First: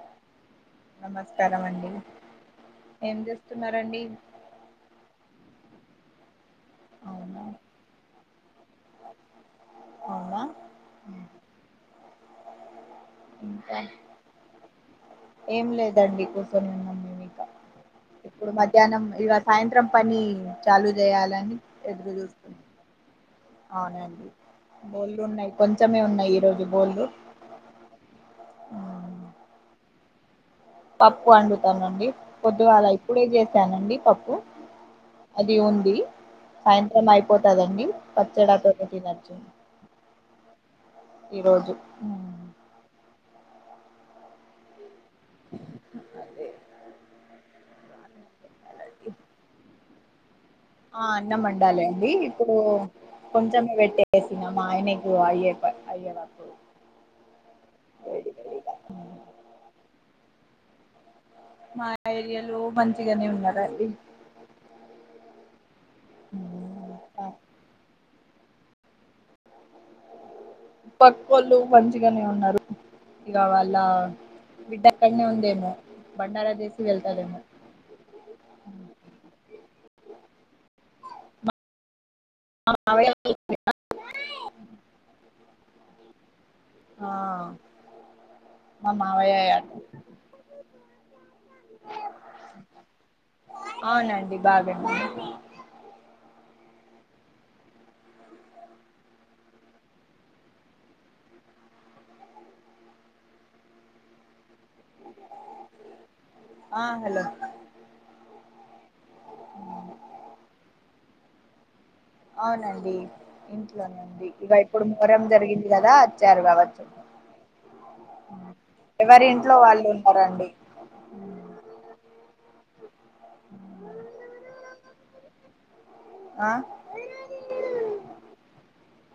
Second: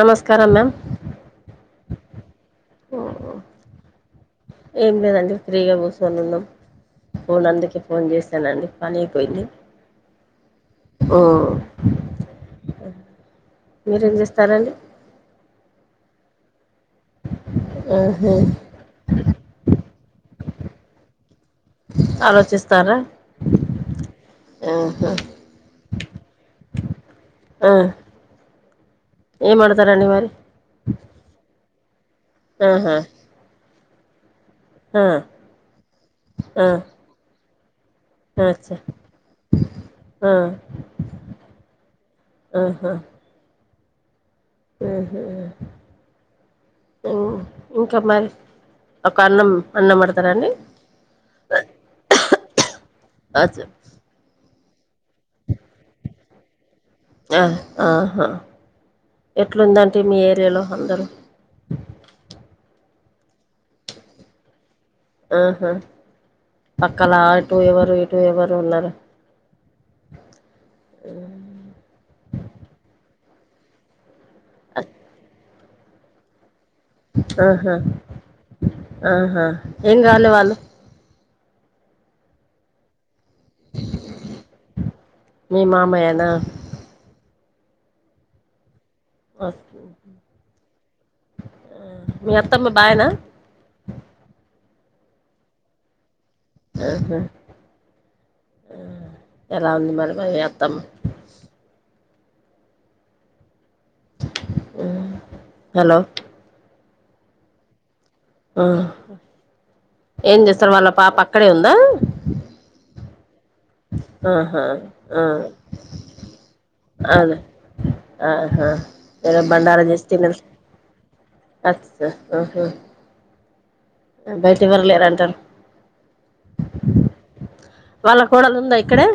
నమస్కారం మ్యామ్ నమస్కారం అండి ఏం చేస్తునరండి ఏం లేదండి ఫ్రీగా కూసోని ఉన్నాం ఫోన్ అందుకే ఫోన్ చేశానండి పనీపోయింది అవునా ఓ ఇంకా ఏం లేదండి ఉం ఇక మ్హూ. ఇప్పుడు మధ్యానం ఇగా సాయంత్రం పని చాలు చేయాలని ఎదురు చూస్తున్నాం ఆలోచిస్తారా అవునండి ఆహా. బోలు ఉన్నాయి కొంచమే ఉన్నాయి ఈ రోజు బోలు ఆ. ఏం ఒండుతారండి మరి పప్పు వండుతానండి పొద్దు గలా ఆహా ఇప్పుడే చేశానండి పప్పు ఆ అది ఉంది ఆ సాయంత్రం అయిపోతదండి అచ్చా పచ్చడాతోటితినచు ఆ ఈరోజు ఉ ఆహా ఊహు అదే ఈ ఇంకా మరి ఆకన్నం అన్నం వండుతరండి ఆ అన్నం వండాలే అండి ఇప్పుడు అచ్చ కొంచెమే పెట్టేసినా మాయనికు అయే అయ్య రా ఆ ఆహా ఎట్లుందంటి మీ ఏరియాలో అందరూ మా ఏరియాలో మంచిగానే ఉనరండి ఆహా పక్కలా ఆటు ఎవరు ఇటు టు ఎవరు ఉనారు పాకోలు మంచిగానే ఉన్నారు ఇగ వాళ్ళ బిడ్డ అక్కని ఉంది ఏమో బండార దే ఆహా ఆహా ఏం గాలే వాళ్ళు మా మామయోలు మీ మామయనా ఆ మా మావయయ ఆ మీ అత్తమ్మ బాగౌన అవునండి [inaudible] ఏహా ఆ ఎలా ఉంది మరి మీ అత్తమా ఆ హలో ఆ హలో ఆ ఏం చేస్తారు వాళ్ళ పాప అక్కడే ఉందా అవునండి ఇంట్లోనేంది ఇగ ఆహా ఇప్పుడు ఆ మోరం జరిగింది గదా వచ్చారు కావచ్చు అదే ఆహా ఎవరి ఇంట్లో వాళ్ళు ఉన్నారండి ఆచాస్ ఆహా బయిటీ ఇవ్వరలేరు అంటారు ఆ వాళ్ళ కోడలు ఉందా ఇక్కడే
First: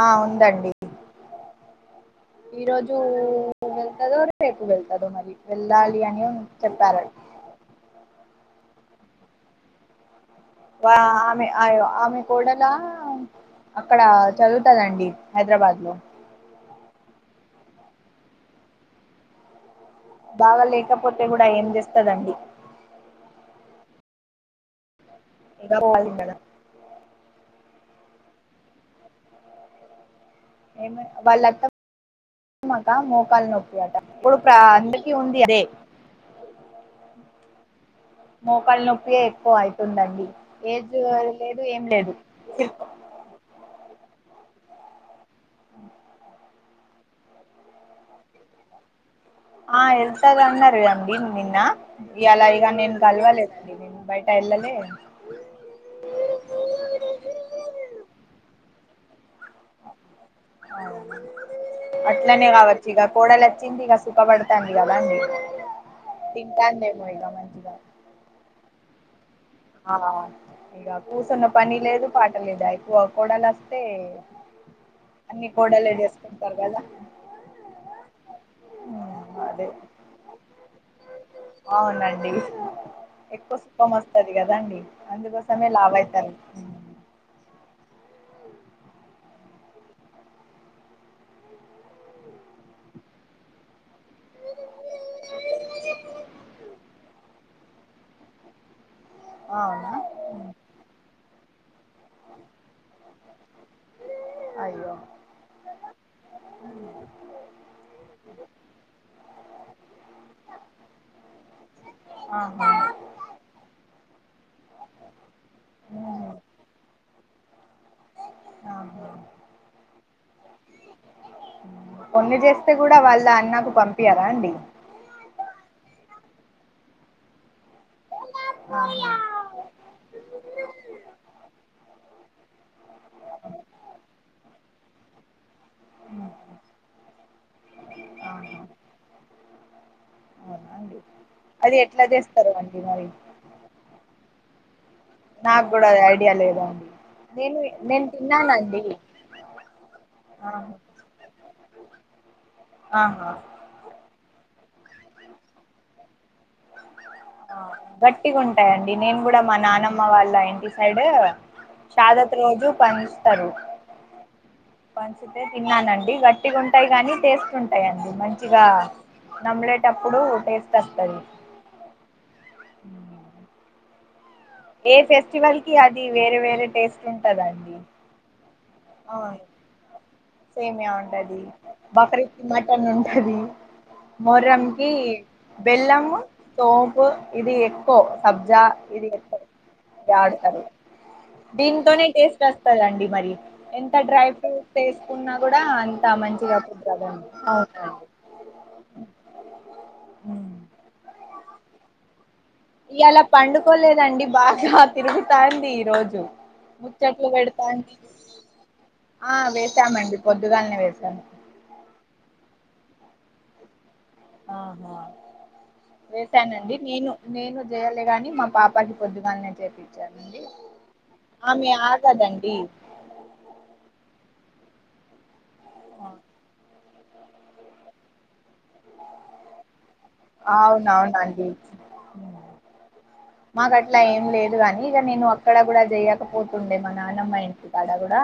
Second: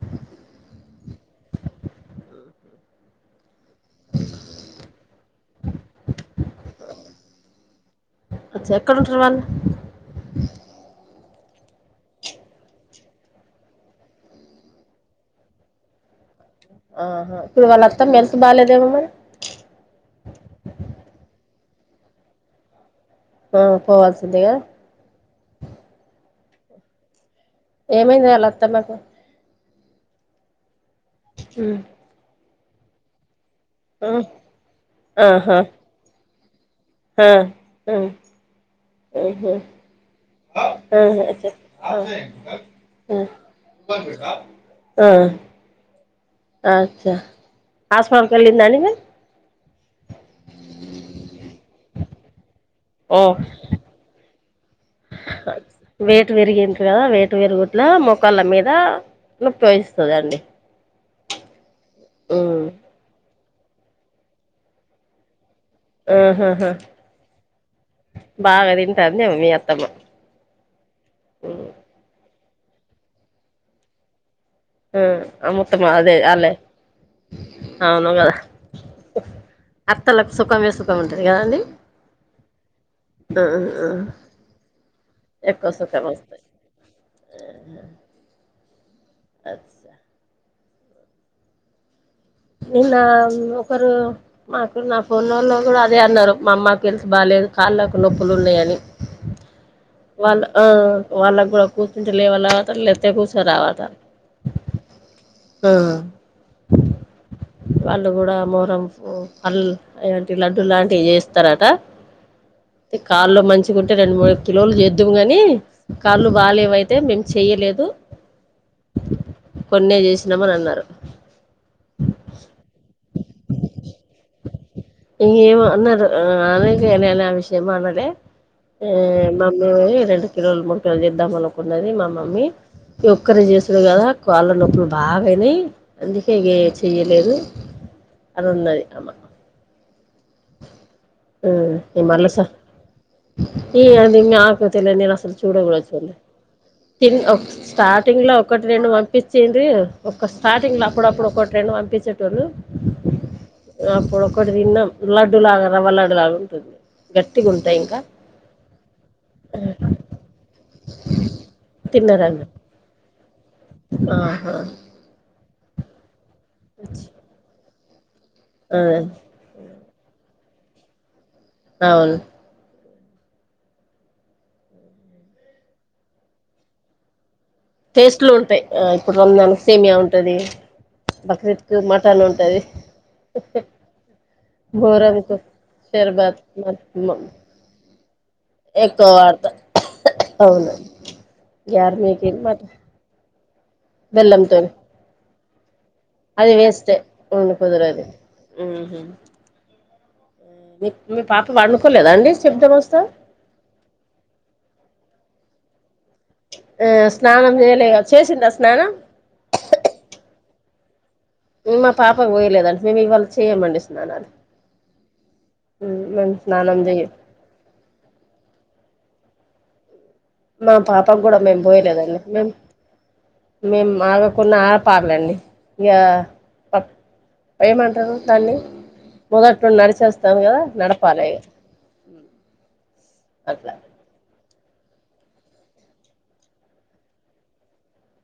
ఆ ఉందండి [unintelligible] ఈ రోజు వెళ్తదో రేపు వెళ్తుదో మరి వెళ్ళాలి అని చెప్పారట అచ అక్కడ ఉంటారువాలు వా ఆమె అయో ఆమె కోడల అక్కడ చదువుతదండి హైదరాబాద్ లో ఆహా ఇప్పుడు వాళ్ళ అత్తమ్మ హెల్త్ బాలేదేమో మరి బాగా లేకపోతే కూడా ఏం చేస్తదండి ఆ పోవాల్సిందే కదా ఇంగ పోవాలి కదా ఏమైంది వాళ్ల అత్తమ్మ కు ఏమి వాళ్ళ ఉమ్ అత్తమ్మా కా మోకాలు నొప్ప ట ఉమ్ ఇప్పుడు ప్ర అందరికి ఉంది ఆహా అదే ఆ ఆ మోకాలు నొప్పి ఎక్కువ అవుతుందండి ఏజ్ ఆ అచ్చ లేదు ఏం లేదు ఆ అచ్చా హాస్పిటల్ కి వెళ్లిందా అండి మరీ ఆ వెళ్తాగన్నార అండి నిన్న ఇయాల నేను ఓ కల్వ లేదండీ నేను బయట ఎల్లలే వేటు పెరిగిట్ కదా వేటు పెరుగుట్లా మోకాళ్ళ మీద ఉపయోగిస్తుదండి అట్లనే ఉమ్ కావచ్చు ఇగ కోడలు వచ్చింది ఇగ సుఖపడతాంది కదాండి ఆహాహా తింటాంది ఎమో ఇగ మంచిగా బాగా తింటాంది మీ అత్తమ్మ ఆ ఇగ కూర్చున్న పని లేదు పాట లేదాయి కోడలు వస్తే ఆ అన్ని ఆ మొత్తమ్మ కోడలే అదే అల్లే చేసుకుంటారు కదా అవును కదా అదే అత్తలకు సుఖమే సుఖం ఉంటది కదండి అవునండీ ఆ ఎక్కు చప్ప ఆ మస్త [unintelligible] వది కదండి అందుకోసమే ఎక్కువ లావు సుఖం అయితారు వస్తాయి అచ్చా నిన్న ఒకరు మాకు నా ఫోన్ళ్ళలో [unintelligible] కూడా అదే అన్నారు మా అమ్మకి తెలిసి బాగాలేదు కాళ్ళకు నొప్పులు ఉన్నాయని అవునా వాళ్ళ ఆ వాళ్ళ కూడా కూర్చుంటే లే వాళత లే కుస రావాత [unintelligible] అయ్యో వాళ్ళు కూడా మోహారం పల్ ఇలాంటి లడ్డు లాంటివి చేస్తారట ఆహా కాళ్లు మంచిగ గుంటే రెండు మూడు కిలోలు చేద్దము కానీ కాళ్ళు బాగాలేేవైతే మేము చెయ్యలేదు కొన్నే చేసినమని అన్నారు కొన్ని చేస్తే కూడా వాళ్ళ అన్నకు పంపియరా అండి ఇ అన్నారు అందుక ఏనా [unintelligible] ఆ విషయం మాలేే ఆహా ఆ మమ్మీ రెండు కిలోలు ముడు కిలోలు చేద్దాం అనుకున్నది మమ్మీ మమ్మీ ఒక్కరే చేసుడు కదా కాళ్ళ నొప్పులు బాగా అయినాయి అందుకే ఇగ చెయ్యలేదు అని ఆహా ఉన్నది అమ్మ అవునా అండి ఆ అది ని ఎట్లా మలస చేస్తారు అండి మరి ఈ అదిం ఆక [unintelligible] తెల నేను అసలు చూడూ నాకు కూడా అది చూలేడి ఐడియా లేదండి [unintelligible] తి ఒక నేను నేను స్టార్టింగ్ లో ఒకటి తిన్నానండి రెండు పంపించింది ఒక ఆహా స్టార్టింగ్ లో అప్పుడప్పుడు ఒకటి రెండు పంపి టోళ్ళు ఆహా అప్పుడు ఒకటి తిన్నాం లడ్డు లాగా రవ్వ లడ్డు లాగా ఉంటుంది గట్టిగా ఆ ఉంటాయి ఇంకా గట్టిగా ఉంటాయండి నేను కూడా మా నానమ్మ వాళ్ళ ఇంటి సైడ్ శాదత్ తిన్నారండి రోజు ప ఆహా పంచితే తిన్నానండి గట్టిగా ఉంటాయి గాని టేస్ట్ ఉంటాయిండి మంచి ఇగా ఆ నమ్లేటప్పుడు టేస్ట్ వస్తది అవును ఉ ఏ ఫెస్టివల్ కి అది వేరే వేరే టేస్ట్ ఉన్ టేస్ట్లు ఉంటాయి ఆ ఇప్పుడు అవును [unintelligible] సేమ్యా ఉంటది సేమియా ఉంటది బక్రీద్ కు మటన్ బక్రీద్ కి ఉంటది మటన్ ఉంటది మొహర్రం కి వారన్ ఒకసారి బెల్లము సోంపు [unintelligible] ఇది ఎక్కువ సబ్జా ఇది [unintelligible] యాడుంటరు అవునండి దీంతోనే గ్యార్మీకి మటన్ చేస్కొస్తడండి మరి ఎంత డ్రై బెల్లంతోని ఫ్రూట్స్ ఏసుకున్నా కూడా అన్ అది వేస్ట్ ఉండు కుదరదు ఉమ్. మీ మీ పాప పండుకోలేదా అండి శబ్దం వస్తా ఇయాల పండుకోలేదండి బాగా తిరుగుతాంది ఈ రోజు ఆ ముచ్చట్లు స్నానం చేయలే పెడతాంది చేసిందా స్నానం ఆ వేసామండి పొద్ పొద్దుగాల్నే వేసాను మేం మా పాపకు పోయలేదండి మేము ఇవాళ చేయ్యమండి ఆహా మేము వేసానండి స్నానం చెయ్యం నేను నేను జేయలే గాని మా పాపకి పొద్ధుగాల్నే జేపి మా పాపగుడా మేము పోయలేదండి మేం ఆగదండి మేం ఆగ కున్న ఆ పాగలండి ఇగ ప ఏమంటరు దాన్ని మొగట్ నుండి నడిస్ అవునవునండి అట్లా మాకట్లా ఏం లేదు ఇవన్నీ ఇగ నేను అక్కడ కూడా చేయకపోతుండే మా నానమ్మ ఇంటి కాడ గుడా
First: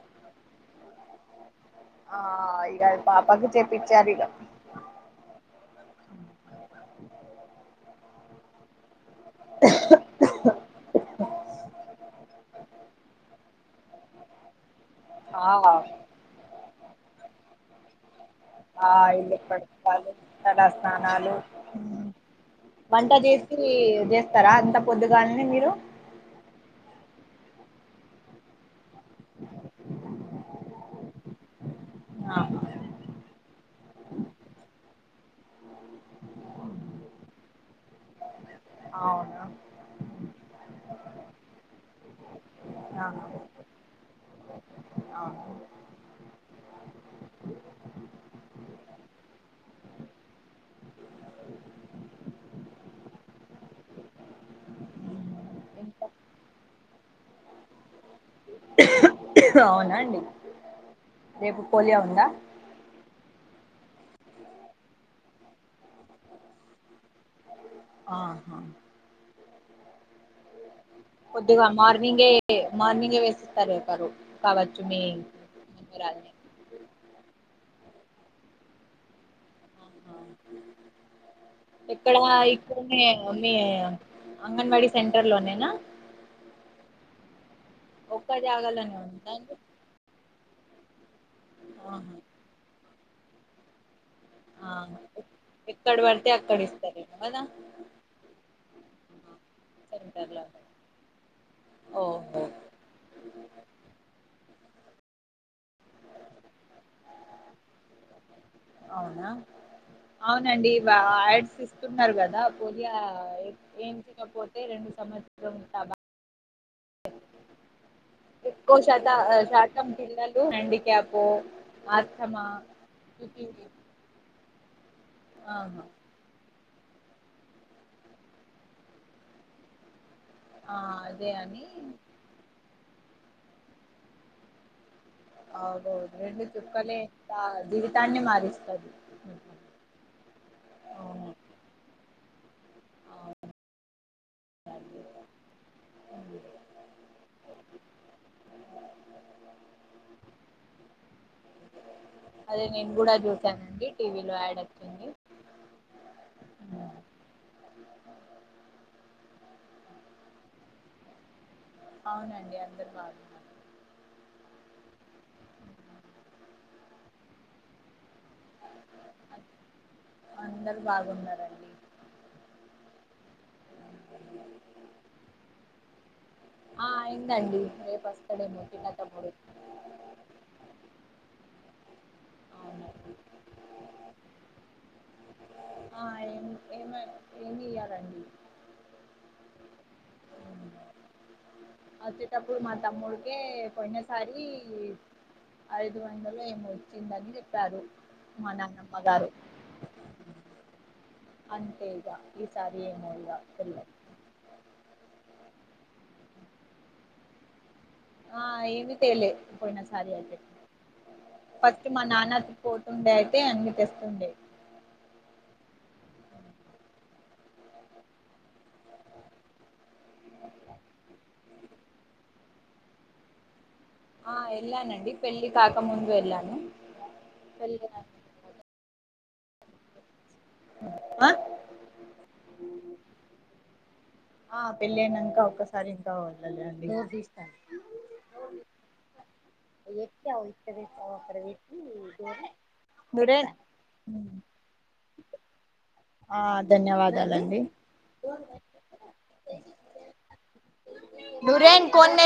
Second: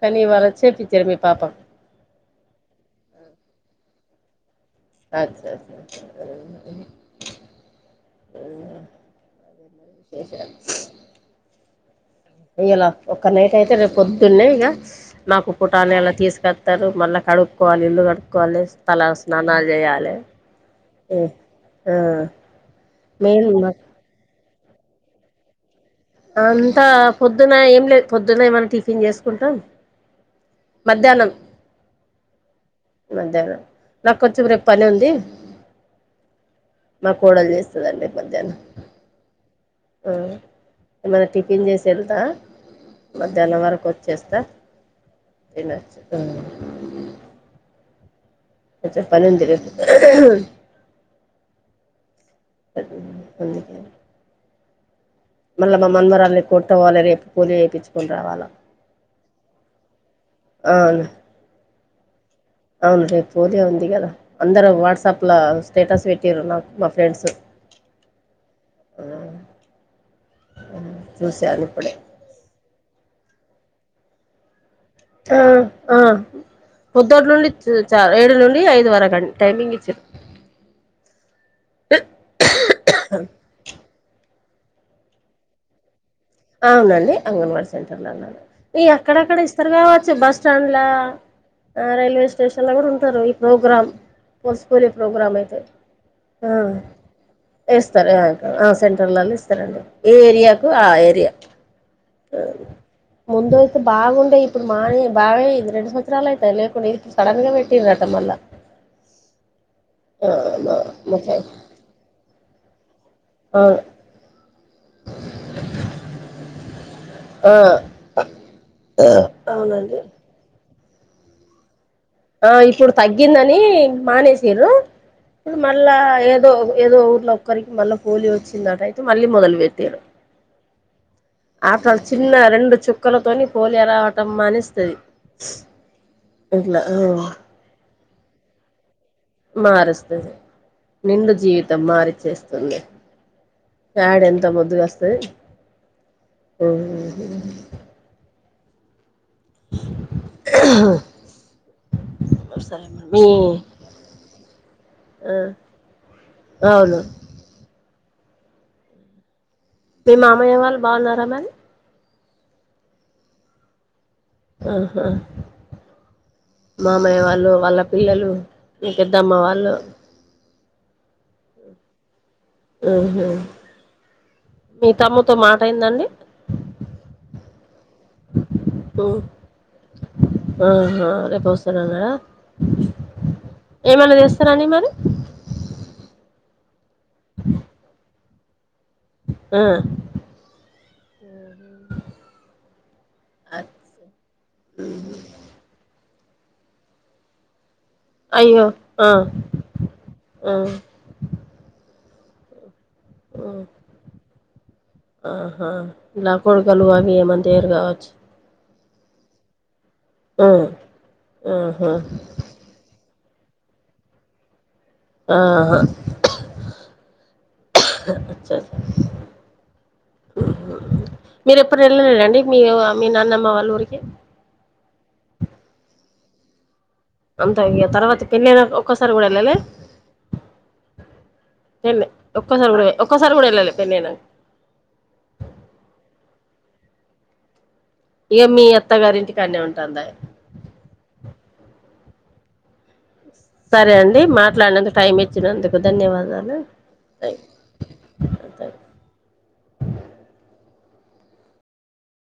కనీ వాల్ల చేపిచడమే పాపం ఆ ఇగ ఆల్ పాపకి చెప్పిచారిగా అచ్చ ఇంగ అదేనా విశేషాలు ఇయాల ఒక్క నైట్ అయితే రేపు పొద్దున్నే ఇక నాకు ఆ పుటానిలా తీసుకత్తరు మళ్ళా కడుక్కో ఆ ఇల్లు కడుక్కోవాలి చేయాలి తలాస్నానాలు ఆ వంట మెయిన్ చేసి జేస్తరా అంత పొద్దుగాల్నే మీరు అంతా పొద్దున ఏం లేదు పొద్దున ఏమన్న టిఫిన్ చేసుకుంటాం మధ్యాహ్నం ఆహా మధ్యానం నాకు కొంచెం రేప్ పనుంది మా కోడలు చేస్తదండి మధ్యాహ్నం అవునా ఆ ఏమన్న టిఫిన్ జెస్ ఎల్తా మధ్యాహ్నం వరకు వచ్చేస్తా అవును తిన చికెన్ కొంచెం పనుంది రేపు అది అందుకే మళ్ళ మా ఇంకా మనవరాలిని తోడ్క పోవలే రేపు పోలియో ఏపిచ్కొని అవునా అండి అవును రేపు పోలియా ఉందా అవును రేప్ పోలియో ఉంది కదా అందరు వాట్సాప్లో స్టేటస్ పెట్టిరు నాకు మా ఫ్రెండ్స్ ఆహా చూశాను ముందుగా ఇప్పుడే మార్నింగే మార్నింగే వేసేస్తరంటారు [unintelligible] ఆ ఆ పొద్దునుండి చా ఏడు నుండి ఐదు వరకు టైమింగ్ ఇచ్చిర్రు ఎక్కడ ఇక్కడనే మీ అంగన్వాడీ సెంటర్ లో నేనా అవునండి అంగన్వాడీ సెంటర్ లో ఉన్నాను ఈ జాగాలోనే ఉందా ఎక్కడెక్కడ అండి ఇస్తారు కావచ్చు బస్టాండ్ల ఆ ఆహా రైల్వే స్టేషన్ లో కూడ ఉంటారు ఈ ప్రోగ్రాం ఆ పోసుపోలే ప్రోగ్రామ్ అయితే ఎక్కడ పడితే అక్కడ ఆ ఇస్తారేమో కదా ఇస్తారు సెంట్రల్ళ ఇస్తారండి ఏ సెంటర్లో ఏరియాకు ఆ ఏరియా ఓహో ముందు ఐతే బాగుండే ఇప్పుడు మానే బాగ ఇది రెండు సంవత్సరాలు అయితాయి లేకుండా ఇప్పుడు సడన్ గా పెట్టిర్రట మళ్ళ అవునా అవునండి మా ముచ్చ యాడ్స్ ఇస్తున్నారు కదా పోలియా అవును ఎంచకపోతే రెండు సంవత్సరాలు [unintelligible] ఆ ఎక్కువ ఆ శాతం అవునండి పిల్లలు ఆస్తమా ఆ ఇప్పుడు తగ్గిందని మానేసిరూ ఇపుడు ఆహా మళ్ళా ఏదో ఏదో ఊర్లో ఒక్కరికి మళ్ళా పోలియో వచ్చిందట అయితే మళ్ళీ మొదలు పెట్టిల్లు ఆ అదే అని ఆటలు చిన్న రెండు చుక్కలతోని పోలియా రావటం మానేస్తది. అవును రెండు ఇట్లా ఆ చుక్కలే జీవితాన్నే మారుస్తది మారుస్తది అవును నిండు జీవితం మారి [unintelligible] వస్తుంది యాడ్ ఎంత ముద్దుగా వస్తది. అవును ఉ [inaudible] అదే నేను కూడ మీ చూసానండి టీవీలో యాడ్ అచ్చింది ఆ అవును మీ మామయ్య వాళ్ళు బాగున్నారా మ్యమ్ అవునండి అందరు బాగున్నారు ఆహా మామయ్య వాళ్ళు వాళ్ళ పిల్లలు మీ పెద్దమ్మ వాళ్ళు అందరు బాగున్నారండి. ఆహ మీ తమ్ముని తో మాటయిందండి. ఆ అయిందండి రేపు వస్తాడేమో తినేటప్పుడు ఆహా అవునండి ఏమన చేస్తారా అండి మరి ఆ [unintelligible] ఏమి చేయాలండి. ఆ వచ్చేటప్పుడు మా తమ్ముడికే పోయినసారి ఐదు వందలు ఏమో ఇచ్చిందని చెప్పారు మా అయ్యో నాన్నమ్మ ఆ గారు ఆ అంతే ఇగ ఈసారి ఏమో ఇగ తెల్వదు ఆహా కుడుకలు అవి ఏం అన్న తేరు కదా ఆ ఏమి తేలే పోయిన [unintelligible] ఆ ఫస్ట్ ఆహా మా నాన్న పోతుండే అన్ని తెస్తుండే ఆ మీరు ఎప్పుడు వెళ్లలేద అండి మీ మీ నాన్నమ్మ వాళ్ళు ఆ ఎల్లానండి పెళ్ళి కాక ముందు ఎళ్ అంతే ఇగ తర్వాత పెల్లియిన ఒక్కసారి కూడా వెళ్ళాలే ఆ ఒక్కసారి కూడ ఒక్కసారి కూడా వెళ్ళాలే పెళ్లయినంక ఆ పెళ్ళ అయినంక ఒక్కసారి ఇంకా వెళ్లలేదండి. ఇక [unintelligible] మీ అత్తగారింటికాడనే ఉంటాందాయే అక్కడ వెట్టి తేని సరే అండి మాట్లాడినందుకు టైం ఇచ్చినందుకు ఆ ధన్యవాదాలు ధన్యవాదాలండి థ్యాంక్ నూరేన్ కొన్నే